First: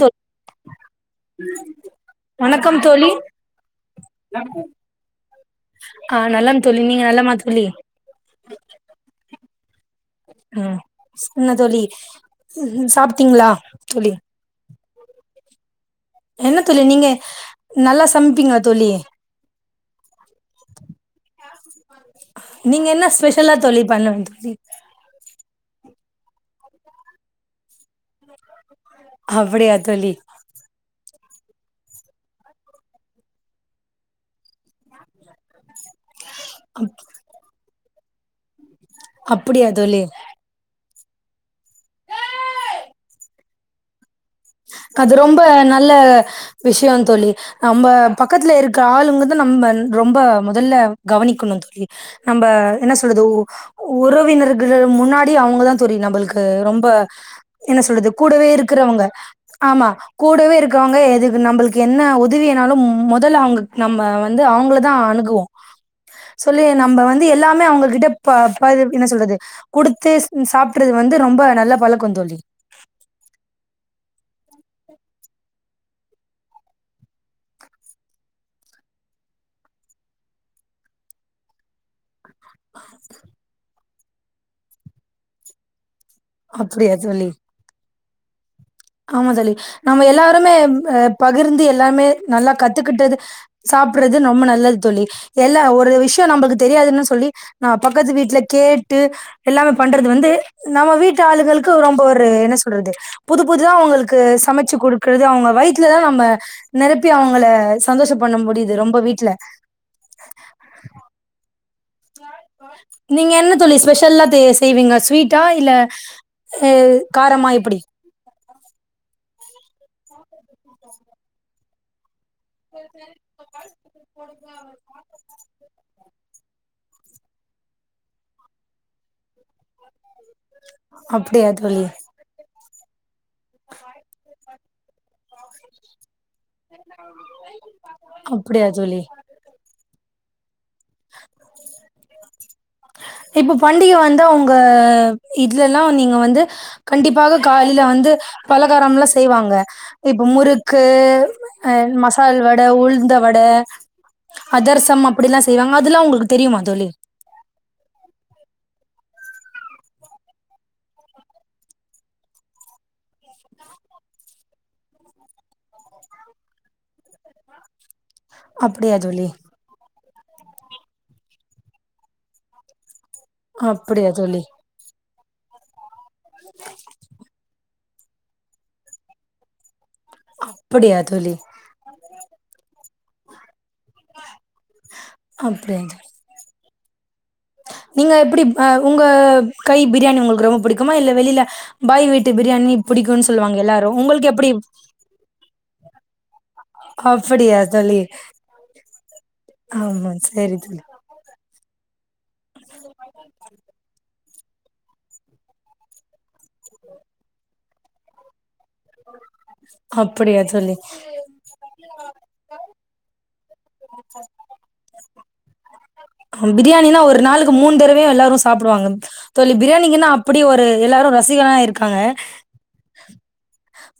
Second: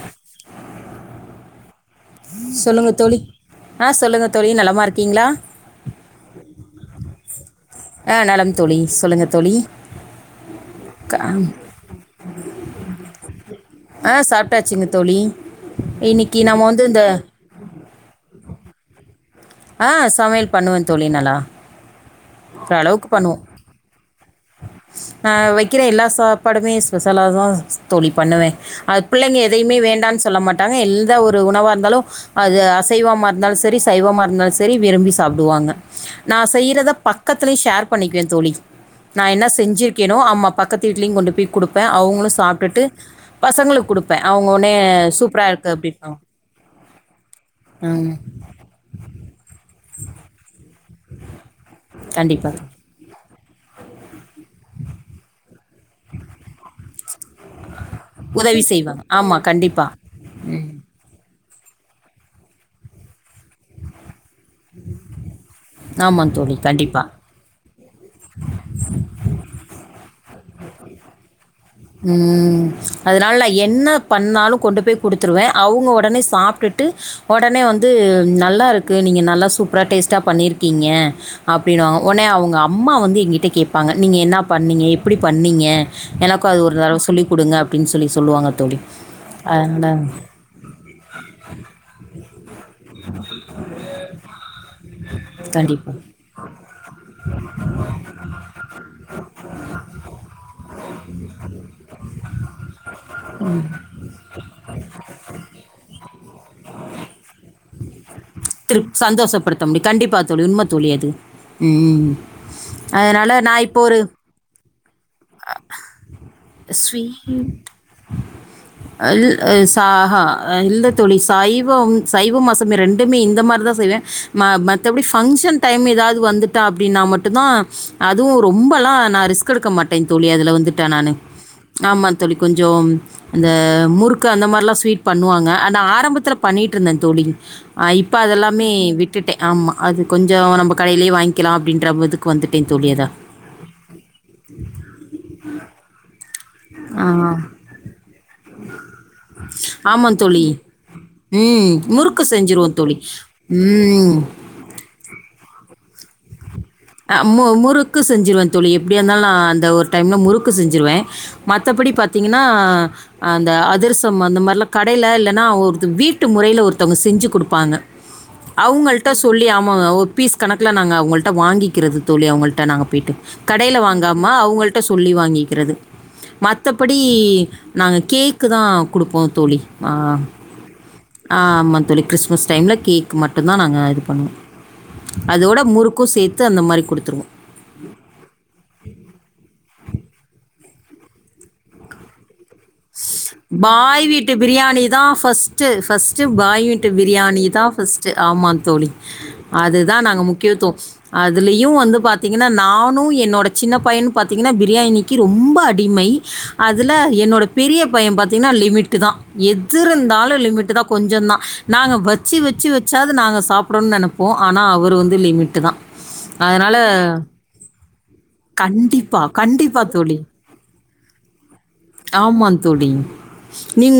தோ வணக்கம் தோழி ஆ சொல்லுங்க தோழி நலமா இருக்கீங்களா ஆ நலம் தோழி நீங்க நலமா தோழி அ நலம் தோழி சொல்லுங்க தோழி ம் க- என்ன தோழி உ ம் சாப்டீங்ளா அ சாப்டாச்சிங்க தோழி இன்னைக்கு என்ன நம்ம தோழி வந்து இந்த நீங்க நல்லா சம்பீங்களா தோழி ஆ சமையல் பண்ணுவ தோழி நல்லா பா நீங்க என்ன அளவுக்கு பண்ணுவ ஸ்பெஷலா தோழி பண்ணுவீங்க தோழி ஆ ஒய் க்கிற எல்லா சாப்பாடுமே ஸ்பெஷாலாதா தோழி பண்ணுவ அது பிள்ளைங்க அப்டியா எதையுமே தோழி வேண்டானு சொல்ல மாட்டாங்க எல் தா ஒரு உணவா இருந்தாலும் அது அசைவமா இருந்தாலு சரி சைவமா இருந்தாலு சரி தெரி விரும்பி சாப்டுவாங்க நா செய்றத பக்கத்துலயும் ஷேர் பண்ணிக்குவேன் தோழி நான் என்ன அப்டியா தோழி செஞ்சிருக்கேனோ ஆமா பக்கத் து வீட்டுலயும் கொண்டு போய் கொடுப்ப அவுங்களும் சாப்டுட்டு பசங்களுக்கு கொடுப்ப அது ரொம்ப நல்ல விஷய தோழி நம்ப ம் பக்கத்துல இருக்க ஆளுங்க நம்ப ரொம்ப முதல்ல கவனிக்கணு தோழி நம்ப கண்டிப்பாக என்ன சொல்றது உறவினர்கள் முன்னாடி அவங்கதான் தோழி நம்பள்க்கு ரொம்ப என்ன சொல்றது கூடவே உதவி செய்வாங்க இருக்கிறவங்க ஆமாம் ஆமா கண்டிப்பாக கூடவே இருக்கவங்க அதுக்கு நம்பளுக்கு என்ன உதவியானாலும் முதல்ல அவங்க நம்ப வந்து அவங்களதான் அணுகுவோ ஆமாம் தோழி சொல்லு நம்ப கண்டிப்பாக வந்து எல்லாமே அவங்க கிட்ட பா ப என்ன சொல்றது கொடுத்து சாப்டுறது வந்து ரொம்ப நல்ல பழக்கம் தோழி உம் அதனால நா என்னப் பண்ணாலும் கொண்டு போய் கொடுத்துருவே அவங்க உடனே சாப்டடுட்டு உடனே வந்து நல்லா இருக்கு நீ நீங்க நல்லா சூப்பரா டேஸ்ட்டா பண்ணிருக்கீங்க அப்டினுவாங்க உடனே அவங்க அம்மா வந்து எங்கிட்ட கேப்பாங்க நீங்க என்னா பண்ணீங்க எப்டி பண்ணீங்க க்கா அது ஒரு அப்படியா தடவ சொல்லிக் தோழி கொடுங்க அப்டின்னு சொல்லி சொல்லுவாங்க தோழி. ஆமா தோளி அதனால நம்ம எல்லாருமே ஆ பகிர்ந்து எல்லாருமே நல்லா கத்துக்கிட்டது சா ப்பறது ரொம்ப நல்லது தோளி எல்லா ஒரு கண்டிப்பா. விஷியோ நம்பளுக்கு தெரியாதுன்னு சொல்லி நா பக்கத்து வீட்ல கேட்டு ட்டு எல்லாமே பண்றது வந்து நம்ம வீட்டு ஆளுங்களுக்கு ரொம்ப ஒரு என்ன சொல்றது புதுசு புதுசா அவங்களுக்கு சமச்சி குடுக்குறது அவங்க வயித்துல தா நம்ம நெரப்பி அவங்கள சந்தோஷ திருப் சந்தோஷப்படுத்த முடியு கண்டிப்பா தோளி உண்ம தோளி அது ம் அதனால நீங்க என்ன நான் தோளி இப்போ ஒரு ஸ்பெஷல்லா தெ செய்வீங்க ஸ்வீட்டா இல்ல ஆ காரமா எப்பிடி இல் ஆ சாஆ இல்ல தோளி சைவோம் சைவோ அசைவுமே ரெண்டு எப்பேயுமே இந்த மாரி தாஅ செய்வே ம மத்தபடி ஃபங்க்ஷன் டைம் ஏதாவது து வந்துட்டா அப்டின்னா மட்டுந்தா அதுவு ரொம்பல்லா நா ரிஸ்க் எடுக்க மாட்டே தோளி அதுல வந்துட்ட நானு அப்டியா தோழி. ஆமா தோளி கொஞ்சு அந்த முறுக்கு அந்த மாரிலா ஸ்வீட் பண்ணுவாங்க நா ஆரம்பத்துல பண்ணிட்டு இருந்தேன் தோளி இப்ப அதெல்லாமே அப்டியா தோழி. விட்டுட்டே ஆமா அது கொஞ்சோ நம்ப கடையிலேயே வாங்கிக்கலா அப்டின்ற இதுக்கு வந்துட்டே தோளி அதோ இப்போ பண்டிக வந்தா உங்க இதுலல்லா நீங்க வந்து ஆ கண்டிப்பாக காலில வந்து பலகாரம்ல்லா செய்வாங்க ஆமாம் இப்போ தோழி முறுக்கு ம் ஆ முறுக்கு மசால் வடே செஞ்சுருவோம் தோழி உளுந்த வடே ம் அதர்சம் அப்பிடில்லா செய்வாங்க அதெல்லா உங்களுக்கு தெரியுமா தோழி ஆ மு முறுக்கு செஞ்சிருவே தோளி எப்பிடியா இருந்தாலு நா அந்த ஒரு டைம்ல முறுக்கு செஞ்சிருவே மத்தபடி பாத்தீங்கன்னா அந்த அது அதிரசம் அந்த மாரிலா கடையில இல்லன்னா ஒரு வீட்டு முறையில ஒருத்தவங்க செஞ்சு கொடுப்பாங்க அப்டியா அவுங்கள்ட்ட தோழி சொல்லி ஆமாங்க ஒரு பீஸ் கணக்குல நாங்க அவுங்கள்ட வாங்கி க்கிறது தோளி அவங்கள்ட்ட நாங்க போய்டு கடையில அப்டியா வாங்காம தோழி அவங்கள்ட சொல்லி வாங்கிக்கிறது மத்தபடி நாங்க கேக்கு தா குடுப்போ தோளி ஆ அப்டியா தோழி ஆமாந் தோளி கிறிஸ்மஸ் டைம்ல கேக் மட்டு தா நாங்க இது பண்ணுவோ அதோட அப்டியா தோழி முறுக்கு சேத்து அந்த மாரி குடுத்துருவோ நீங்க எப்பிடி அ உங்க கை பிரியாணி உங்களுக்கு ரொம்ப பிடிக்குமா இல்ல வெளியில பாய் வீட்டு ட்டு பிரியாணி பிடிக்குனு சொல்லுவாங்க எல்லாரு பாய் உங்குளுக்கு வீட்டு எப்பிடி பிரியாணி தான் ஃபர்ஸ்ட்டு ஃபர்ஸ்ட்டு பாய் வீட்டு பிரியாணி தா தோழி ஃபஸ்ட்டு ஆமாந் தோளி அதுதா ஆமா நாங்க சரி முக்கியத்துவோ தோழி அதுலேயே இவங்க வந்து பாத்தீங்கன்னா நானு என்னோட சின்ன பையனு பாத்தீங்கன்னா பிரியாணிக்கு ரொம்ப அடிமை அதுல என்னோட பெரிய பைய பாத்தீங்கன்னா லிமிட்டு தா எது இருந்தாலு அப்டியா லிமிட்டு தோழி தா கொஞ்சு தா நாங்க வெச் வெச்சி வெச்சி வெச்சாவது நாங்க சாப்படோன்னு நெனப்போ ஆனா அவரு வந்து லிமிட்டு தா பிரியாணினா ஒரு நாளுக்கு மூனு தடவையு எல்லாரு சாப்பிடுவாங்க கண்டிப்பாக தோளி கண்டிப்பாக பிரியாணிக்கென்னா தோழி அப்படி ஒரு எல்லாரு ரசிகனா இருக்காங்க ஆமாந் தோளி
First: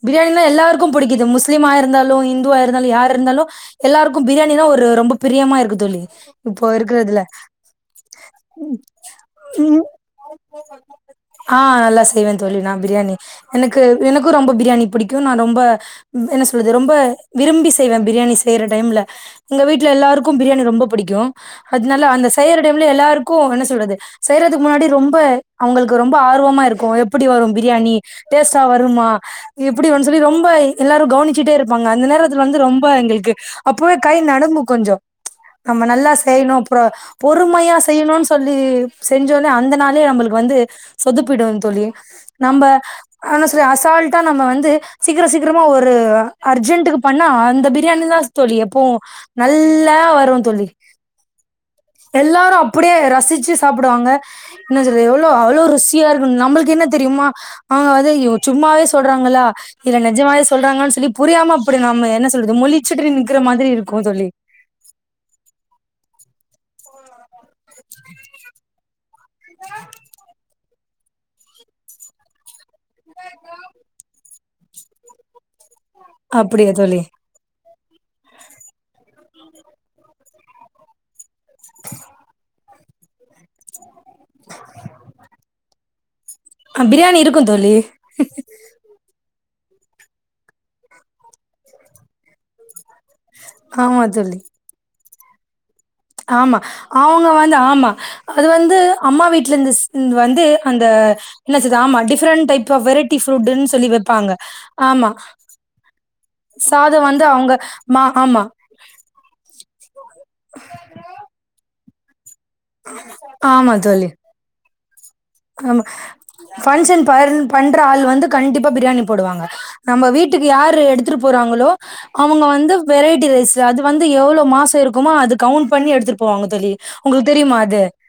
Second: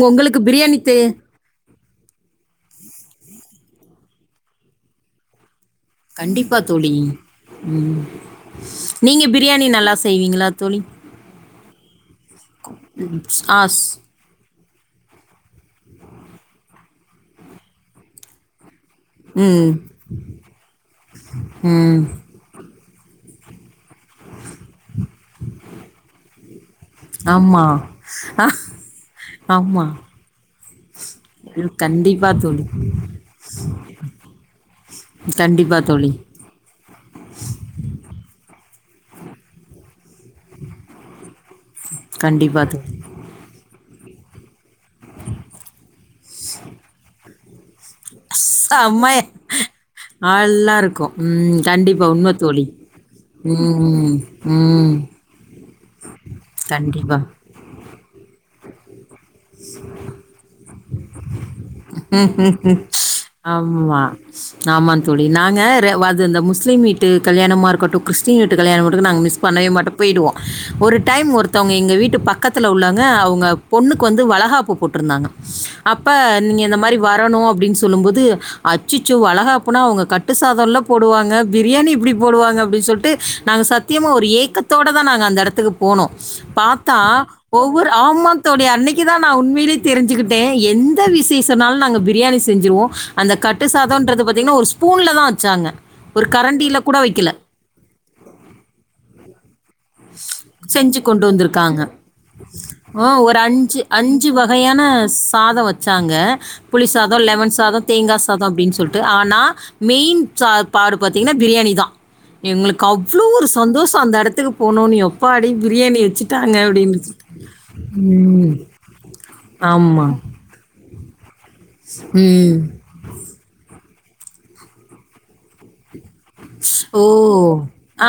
பிரியாணி நா எல்லாருக்கு புடிக்குது முஸ்லிம் ஆ இருந்தாலு இந்து வா இருந்தாலு யாரு இருந்தாலு எல்லாருக்கு பிரியாணி நா ஒரு ரொம்ப பிரியமா இருக்கு தோளி இப்போ இருக்கறதுல உம் நீங்க பிரியாணி நல்லா செய்வீங்களா தோளி ஆ நல்லா செய்வேன் தோளி நா பிரியாணி ஆ எனக்கு ஸ் எனக்கு ரொம்ப பிரியாணி பிடிக்கு நா ரொம்போ என்ன சொல்லறது ரொம்ப விரும்பி செய்வே பிரியாணி செய்யிற டைம்ல எங்க ம். வீட்ல எல்லாருக்கு பிரியாணி ரொம்போ புடிக்கு ம். அதனால அந்த செய்ற டைம்ல எல்லாருக்கு என்ன சொல்றது செய்யிறதுக்கு முன்னாடி ரொம்போ அவங்களுக்கு ரொம்போ ஆர்வமா இருக்கு எப்பிடி வரும் ஆமா. பிரியாணி டேஸ்ட்டா வரும்மா மா ஆமா. எப்பிடி வருன் சொல்லி ரொம்போ எல்லாரு கவனிச்சுட்டே ம். இருப்பாங்க அந்த கண்டிப்பா நேரத்துல வந்து தோழி. ரொம்ப எங்களுக்கு அப்பவே கை நடுங்கு கொஞ்சு ம்ச் கண்டிப்பா ஆமா தோழி. நல்லா செய்யிணு அப்புறோ பொறுமையா செய்யிணுன்னு சொல்லி செஞ்சோன அந்த நாளே நம்மளுக்கு வந்து சொதிப்பிடு தோளி கண்டிப்பா நம்ப தோழி. ஆன செரி அசால்ட்டா நம்ம வந்து சீக்கிரோ சீக்கிரமா ஒரு அர்ஜென்ட்க்கு பண்ணா அந்த பிரியாணிதா தோளி எப்போவு செம்மையா நல்லா வரு தோளி நல்லா இருக்கும். ம். கண்டிப்பா உண்ம எல்லாரு தோழி. அப்பிடியே ரசிச்சு சாப்பிடுவாங்க ம். என்ன ம். சொல்றது எவ்ளோ அவ்ளோ ருசியா இருக்கு நம்மளுக்கு என்ன கண்டிப்பா. தெரியுமா அவுங்க வந்து சும்மாவே சொல்றாங்க வுங்கள்ளா இல்ல நெஜமாவே சொல்றாங்கன்னு சொல்லி புரியாம அப்டி நாம என்ன சொல்றது மொழிச்சிட்டு நிக்ற மாரி இருக்கு தோழி ஆமாந் தோழி நாங்க அது இந்த முஸ்லிம் வீ ட்டு கல்யாணமா இருக்கட்டு கிறஸ்டின் வீட்டு கல்யாணமா இருக்கட்டு நாங்க மிஸ் பண்ணவே மாட்டோ போய்டுவோ ஒரு டைம் ஒருத்தவங்க எங்க வீட்டு பக்கத்தில உள்ளவங்க அவுங்க பொண்ணுக்கு வந்து வள காப்புக்கு கூப்டிருந்தாங்க அப்ப நீங்க அப்படியா இந்த மாரி தோழி வரணு அப்டின்னு சொ ல்லும்போது அச்சச்சோ வளைகாப்புனா அவுங்க கட்டு சாதோல்ல போடுவாங்க பிரியாணி எப்டி போடுவாங்க அப்டி சொல்ட்டு நாங்க சத்தியமா ஒரு ஏக்கத்தோடதா நாங்க அந்த எடத்துக்கு போனோ பாத்தா பிரியாணி இருக்கு தோழி ஒவ்வொரு ஆமாத்தோழி அன்னைக்குதா நா உண்மையிலே தெரிஞ்சிக்கிட்டே எந்த விசேஷனாலு நாங்க பிரியாணி செஞ்சிருவோ அந்த கட்டு ஆமா சாதோன்றது தோழி. பாத்தீங்கன்னா ஒரு ஸ்பூன்லதா வெச்சாங்க ஆமா அவுங்க வந்து ஆமா அது வந்து அம்மா வீட்லந்து வந்து அந்த செஞ்சு ஆ கொண்டு இல்ல சிஸ் வந்திருக்காங்க. ஆமா different type of ah variety ஒரு ஃபுட்னு சொல்லி வெ ப்பாங்க வகையான ஆமா சாதம் வச்சாங்க. புளி சாதம் சாதோ, வந்து அவங்க லெமன் சாதோ, மா தேங்கா ஆமா. சாதோ அப்டின்னு சொல்ட்டு ஆனா மெயின் சாப்பாடு பாத்தீங்கன்னா பிரியாணிதா எங்களுக்கு அவ்ளோ ஒரு ஆமா சந்தோஷோ தோழி. அந்த எடத்துக்கு போனொன்னயு எப்பாடி பிரியாணி வெச்சுட்டாங்க அப்டின்னுச்சு ர்ன் பண்ற ஆள் வந்து கண்டிப்பா பிரியாணி போடுவாங்க நம்ம ஆமா. வீட்டுக்கு யார்ரு எடுத் போறாங்களோ அவுங்க ம். வந்து வெரைட்டி ரைஸ் அது வந்து எவ்ளோ மாசௌ இருக்குமோ அது கவுண்ட் பண்ணி எடுத்து போங்க தோழி ஓ! உங்களுக் தெரியுமா அது ஆ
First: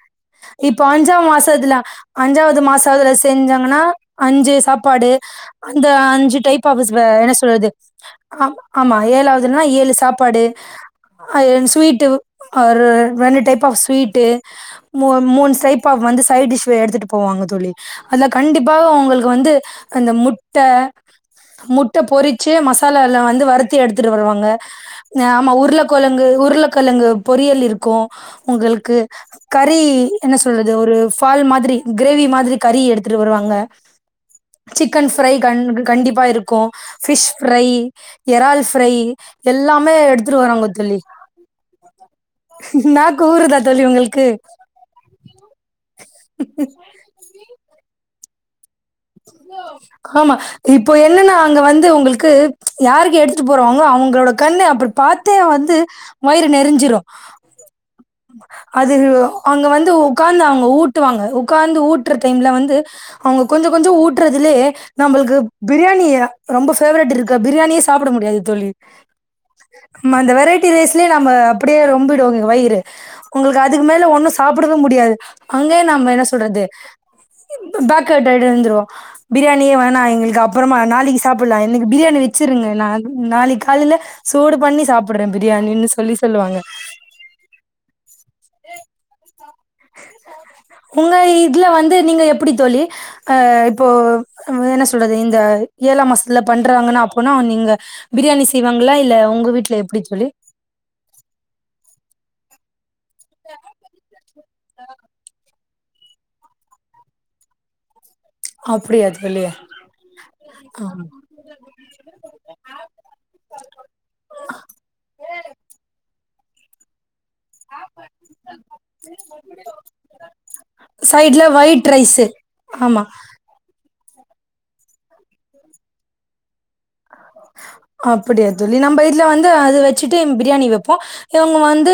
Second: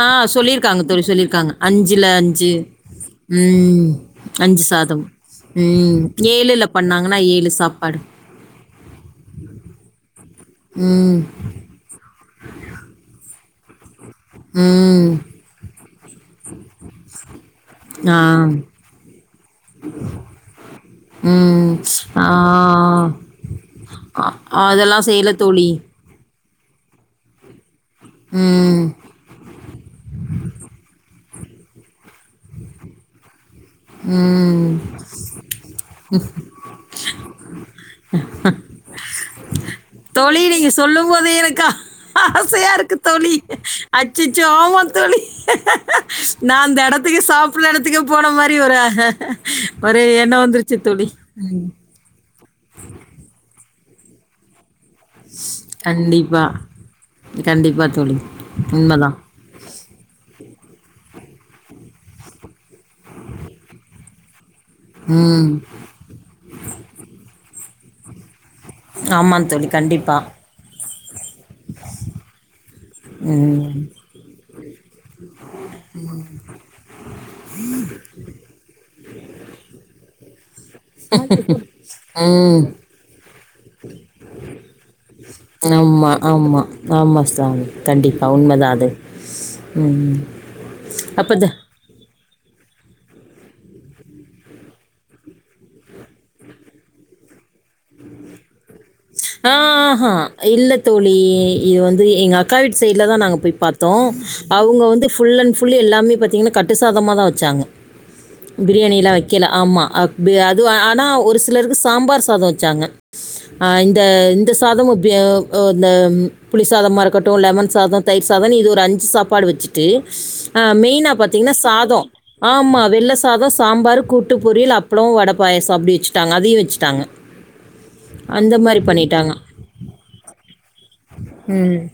இப்ப சொல்லியிருக்காங்க தோழி, அஞ்சா சொல்லியிருக்காங்க. மாசத்துல அஞ்சாவது மாசதுல செஞ்சாங்கனா ம். அஞ்சு சாதம். சாப்பாடு அந்த ம். அஞ்சு டைப் ஆஃப் பண்ணாங்கன்னா என்ன சொல்றது சாப்பாடு. ஆ ஆமா ஏழாவதுனா ஏழு சாப்பாடு ம். ஸ்வீட்டு ஒரு ரெண்டு டைப் ஆப் ஸ்வீட் ட்டு மூ ம். மூணு சைப்பா வந்து சைடு டிஷ் எடுத்துட்டு போவாங்க தோழி ஆ. அதுல கண்டிப்பாக அவுங்க உங்களுக்கு வந்து அந்த முட்ட ம். முட்ட ஆ. பொறிச்சு மசாலால்லா வந்து வருத்து எடுத்துட்டு அ வருவாங்க அதெல்லாம் செய்யல ஆமா தோழி. உருளகுழங்கு உருள கிழங்கு பொரியல் இருக்கு ம். உங்களுக்கு கறி என்ன சொல்றது ஒரு ஃபால் மாரி கிரேவி மாரி கறி எடுத்துட்டு வருவாங்க ம் சிக்கன் ஃப்ரை கண் கண்டிப்பா இருக்கு ஃபிஷ் ஃப்ரை எறால் ஃப்ரை எல்லாமே எடுத்துட்டு தோழி வராங்க நீங்க தோழி. சொல்லும்போதே எனக்கு ஆசையா இருக்கு நாக்கு தோழி ஊறுதா தோழி உங்களுக்கு? அச்சுச்சோ ஆமா தோழி நா அந்த எடத்துக்கு சாப்டற எடத்துக்கு போன மாரி ஒரு ஒரு ஆமா எண்ணம் வந்துருச்சு இப்போ தோழி என்னனா அங்க வந்து உங்களுக்கு யாருக்கு எடுத்துட்டு போறவங்க அவுங்களோட கண்ணு அப்டி பாத்தே வந்து கண்டிப்பா வயிறு நெரஞ்சிரு கண்டிப்பா தோழி அது உண்மைதான் அங்க வந்து உக்காந்தாங்க ஊட்டுவாங்க உக்காந்து ஊட்டுற டைம்ல வந்து அவுங்க கொஞ்சோ கொஞ்சோ ஊட்டுறதுலயே நம்ள்க்கு ம் பிரியாணி ரொம்ப ஃபேவரிட் இருக்க பிரியாணியே சாப்பிட முடியாது தோழி ஆமாம் தோழி கண்டிப்பா நாம அந்த வெரைட்டி ரைஸ்லயே நம்ம அப்டியே ரொம்பிடுவோங்க வயிறு உங்களுக்கு ம் அதுக்கு மேல ஒன்னு சாப்பிடவே முடியாது அங்கயே நம்ம என்ன சொல்றது இ பேக் அவுட் ஆயிட்டு வந்துருவோம் பிரியாணியே வேணா எங்களுக்கு அப் றமா நாளைக்கு சாப்பில்லா என்க்கு பிரியாணி ம் வெச்சிருங்க நாளைக்கு காலைல சூடு பண்ணி சாப்டுறேன் பிரியாணி ஆமா ஆமா ஆமா சாமி கண்டிப்பா உண்மதா அது அ ம் உங்க அப்போ இதுல வந்து நீங்க எப்டித்தோழி அ இப்போ என்ன சொல்றது இந்த ஏழாம் மாசத்துல பண்றாங்கனா அப்பனா நீங்க பிரியாணி செய்வாங்களா இல்ல உங்க ஆ வீட்ல எப்படி ஆஹா தோழி இல்ல தோழி இது வந்து எங்க அக்கா வீ சைட்ல தா நாங்க போய் பாத்தோ அவுங்க வந்து ஃபுல்லன் ஃபுல் எல்லாமே பாத்திங்கன்னா கட்டுசாதமாக தா வெச்சாங்க அப்படியா பிரியாணில்லா தோழி வெக்கில ஆமா அத் பிரி அது ஆனா ஆமா ஒரு சிலருக்கு சாம்பார் சாதோ வெச்சாங்க ஆ இந்த இந்த சாதமு பிய அ இந்த புளி சாதமாரு க்கட்டு லெமன் சாதோ தயிர் சாதோன் இது ஒரு அஞ்சு சாப்பாடு வெச்சுட்டு ஆ மெயினா சைட்ல பாத்தீங்ன்னா ஒயிட் சாதோ ரைஸு ஆமா வெள்ள சாதோ சாம்பரு கூட் டு பொரியல் அப்ளோ வடப்பாயச அப்டி வெச்சிட்டாங்க அதையி வெச்சிட்டாங்க அப்படியா தோழி நம்ம இதுல வந்து அது வச்சிட்டு பிரியாணி வெப்போ இவுங்க ம். வந்து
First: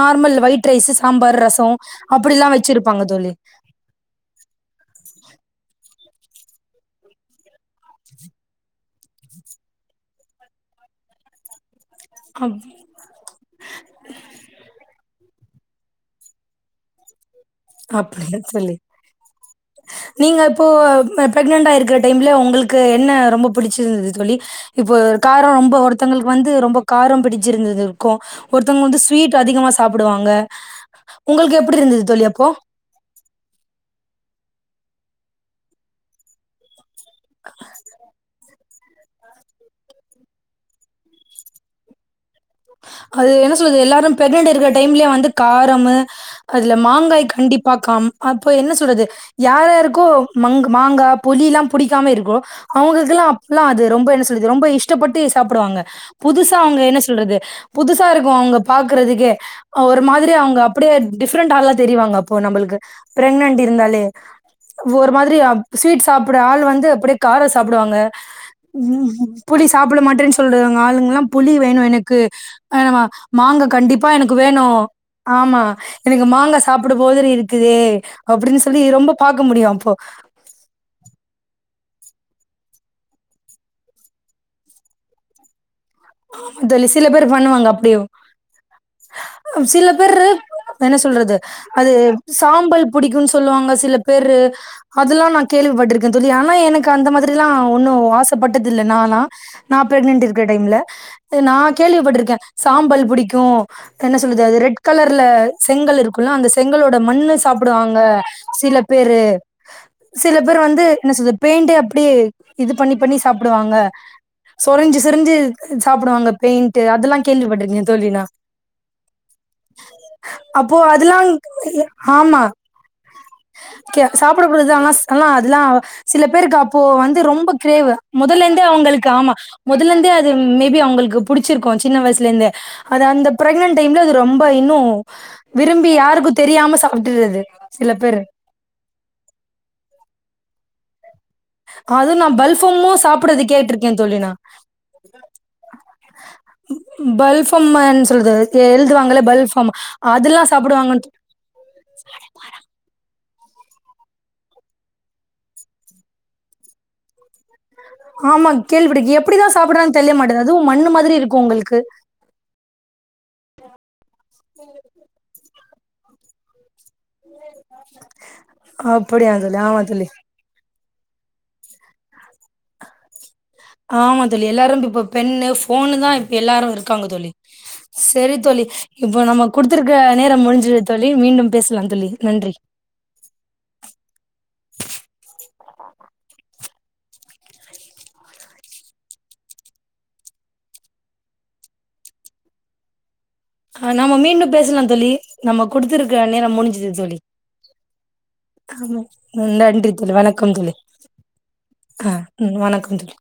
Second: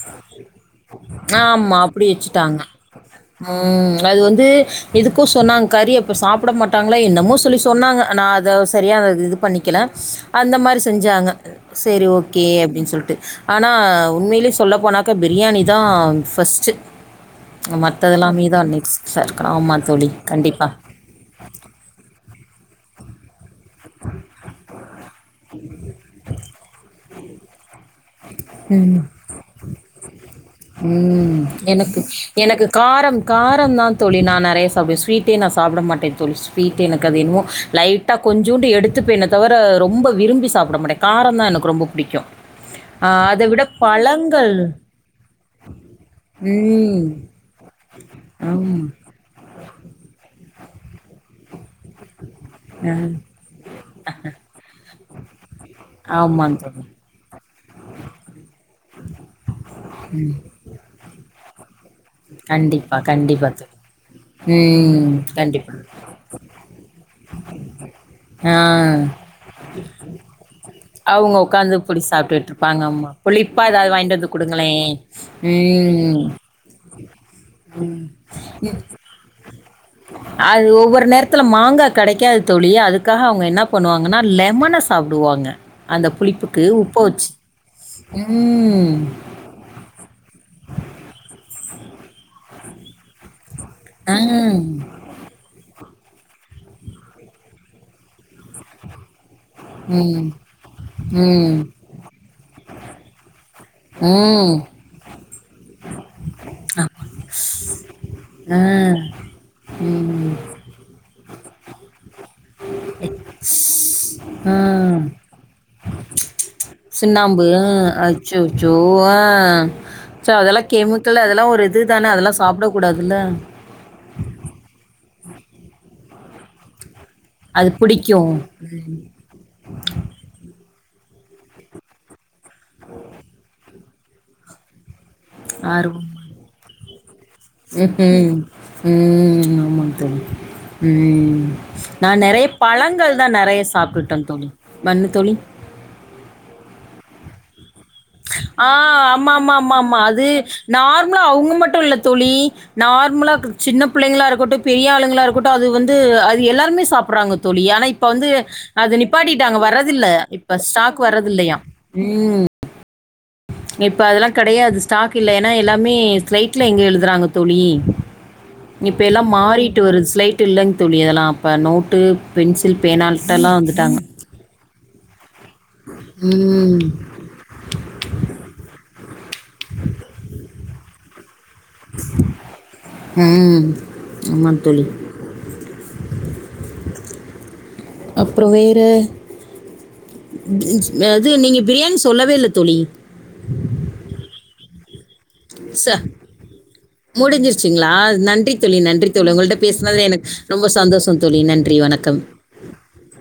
normal white rice sambar rasam ஆமா அப்டி அப்படிலாம் வெச்சிட்டாங்க வச்சிருப்பாங்க தோழி ம் அது வந்து இதுக் சொன்னாங் கறி அப்போ சாப்புட மாட்டாங்களா என்னமோ சொல்லி சொன்னாங்க நா அத செரியா இது பண்ணிக்கல அந்த மாரி செஞ்சாங்க செரி ஓகே அப் அப்டின் சொல்ட்டு ஆனா உண்மைலே சொல்ல போனா க்க பிரியாணி தா ஃபஸ்ட்டு அப்டிய தோழி இருக்கலாம். ஆமா தோழி. நீங்க இப்போ கண்டிப்பா. ப்ரெக்னன்டா இருக்கிற டைம் இல்ல உங்ளுக்கு என்ன ரொம்ப பிடிச்சிருந்தது தோழி இப்போ காரோ ரொம்ப ஒருத்தங்ளுக்கு வந்து ரொம்ப காரோ பிடிச்சிருந்தது க்கு ம். ஒருத்தங்க வந்து ஸ்வீட் அதிகமா சாப்பிடுவாங்க உங்களுக்கு எப்டி இருந்தது தோழி அப்போ இது காரம் காரந்தா தோழி நா நெறையா சாப்பிடுவே ஸ்வீட்டே நா சாப்பிட மாட்டே தோழி ஸ்வீட் எனக்கு அது என்னவோ லைட்டா கொஞ் கொஞ்சூண்டு எடுத்துப்பேன தவிர ரொம்ப விரும்பி சாப்பிட மாட்ட காரந்தா எனக்கு ரொம்ப புடிக்கு அது என்ன சொல்றது எல்லாரு பிரெக்னன்டா இருக்கற டைம்லயே வந்து காரமு அதுல ம். மாங்காய் கண்டிப்பா க்காம் அப்போ என்ன ஆமா. சொல்றது யார் யாருக்கோ மங்கு மாங்கா புளில்லா புடிக்காம இருக்கு அ. அவுங்களுக்கெல்லா அப்ல்லா அது ரொம்ப என்ன சொல்லுது ரொம்ப இஷ் டப்பட்டு சாப்பிடுவாங்க புதுசா ஆமாங்க அவுங்க தோழி. என்ன சொல்றது புதுசாருக்கு அவுங்க பாக்கறதுக்கே ஒரு மாத்ரி அவுங்க அப்டியே டிஃப்ரெண்டால தெரிவாங்க அப்போ நம்மளுக்கு கண்டிப்பா, கண்டிப்பா பிரெக்னன்ட் தோழி. இருந்தாலே ஒரு ம். மாத்ரி அப் கண்டிப்பா. ஸ்வீட் சாப்பிடுற ஆள் வந்து அப்டியே கார சாப்பிடுவாங்க ஆ. ம் ம் புளி சாப்பிட மாட்டேன் சொல்றங்க ஆளுங்கல்லா அவங்க புளி உட்காந்து வேணு இப்டி எனக் கு சாப்பிட்டுட்டு இருப்பாங்க. ஏமா ஆமா. புளிப்பா மாங்கா ஏதாவது கண்டிப்பா வாங்கிட்டு எனக்கு வந்து வேணு குடுங்களேன். ஆமா ம். எனக்கு மாங்கா சாப்பிடு போ திரி இருக்குதே அப்டின் சொல்லி ரொம்ப பாக்க முடியு அப்போ கெடைக்காது தோழி அதுக்காக அவுங்க என்னா பண்ணுவாங்கன்னா லெமன சாப்பிடுவாங்க அந்த ஆமா புளிப்புக்கு தோழி உப்ப சில பேரு வச்சு. பண்ணுவாங்க அப்டியு ம். சில பேர்ரு என்ன சொல்றது அது சாம்பல் புடிக்குன் சொல்லுவாங்க சில ஆ. பேர்ரு அதெல்லா நா கேள்விப்பட்ருக்க ந்தோழி ஆனா எனக்கு அந்த மாத்ரில்லா ஒன்னு ஆசப்பட்டதில்ல நானா நா பிரெக்னன்ட் ம். இருக்கிற டைம்ல நா ம். கேள்விப்பட்ருக்கே சாம்பல் புடிக்கு என்ன சொல்லுது ம். அது ரெட் கலர்ல செங்கல் இருக்குல்ல அந்த செங்கலோட மண்ணு ஸ் சாப்புடுவாங்க ஆ. சில பேரு ம். சில பேர் வந்து என்ன சொல்த் பெயிண்டே அப்பிடியே இது பண்ணி பண்ணி சாப்டுவாங்க ஆ. சொரிஞ்சி சொரிஞ்சி சாப்புடுவாங்கப் சுண்ணாம்பு அ அச்சச்சோ ஆ சோ அதெல்லா அப்போ அதெல்லா கெமுக்கல் அதுல்லா ஒரு இதுதான அதெல்லா சாப்ட கூடாதில்ல ஓகே அது சாப்புடக்கூடாது தா ஆனா ஸ் அதுலா சில பேருக்கு அப்போ வந் து ரொம்ப அது க்ரேவு பிடிக்கும். முதலேந்தே அவுங்களுக்கு ஆமா முதல்லந்தே அது மேபி அவுங்கள் க்கு புடிச்சிருக்கு சின்ன வயஸ்லேந்தே அது அந்த ப்ரெக்னென்ட் டைம்ல அது ரொம்ப இன்னு விரும்பி ஆர்வம். யாருக்கு தெரியாம சாப்ட்றது சில பேர்ரு ம்ஹ்ம். ம் ஆமாந்தோழி ம் நா அதுவு நெறையா பல்ஃபமு பழங்கள் தா சாப்புட்றது நெறைய கேட்ருக்கே சாப்டுட்டன் தோழி மண்ணு தோழி பல்ஃப் ஆ ஆம்மாமாமா அது அதெல்லா சாப்புடுவாங்கன் நார்மலா அவுங்க மட்டு இல்லத் தோழி நார்மலா சின்ன புள்ளைங்ளா இருக்கட்டு பெரியாளுங்ளா இருக்கட்டு அது வந்து அது எல்லாருமே சாப்புடறாங்க தோழி ஏ னா இப்ப வந்து ஆமா அது கேள்விப்பட்ருக்கே எப்டிதா நிப்பாட்டிட்டாங்க சாப்புட்றாங்கன் வர்றதில்ல தெரிய மாட்டேது இப்ப அதுவு மண்ணு ஸ்டாக் மாதிரி இருக்கு வர்றதில்லையா உங்களுக்கு இப்ப அதெலா கெடையாது ஸ்டாக் இல்ல ஏனா எல்லாமே ஸ்லைட்ல எங்க எழுதுறாங்க தோழி இப்ப எல்லா அப்படியா தோழி ஆமா மாறிட்டு தோழி வருது ஸ்லைட் இல்லங் தோழி அதெலா அப்ப நோட்டு பென்சில் பேனான் ஆமாந்தோழி எல்லாரு இப்ப பென்னு ஃப் ஃபோனுதா இப்ப எல்லாரு ம் இருக்காங்க தோழி செரி தோழி இப்போ நம்ம குடுத்துருக்க நேர முடிஞ்சுது தோழி மீண்டும் பேசலாம் தோழி நன்றி ம் ஆமாம் தோழி அப்றோ வேற அது நீங்க பிரியாணி சொல்லவே இல்ல தோழி ஆ நம்ம மீண்டும் பேசலாந் தோழி நம்ம குடுத்திருக்குற நேரம் முடிஞ்சுது தோழி முடிஞ்சிருச்சுங்ளா நன்றி தோழி ஆமா நன்றி தோழி உங்கள்ட்ட நன்றி பேசுனதுல எனக் ரொம்ப சந்தோஷ தோழி நன்றி வணக் அ ம் வணக்கந் தோழி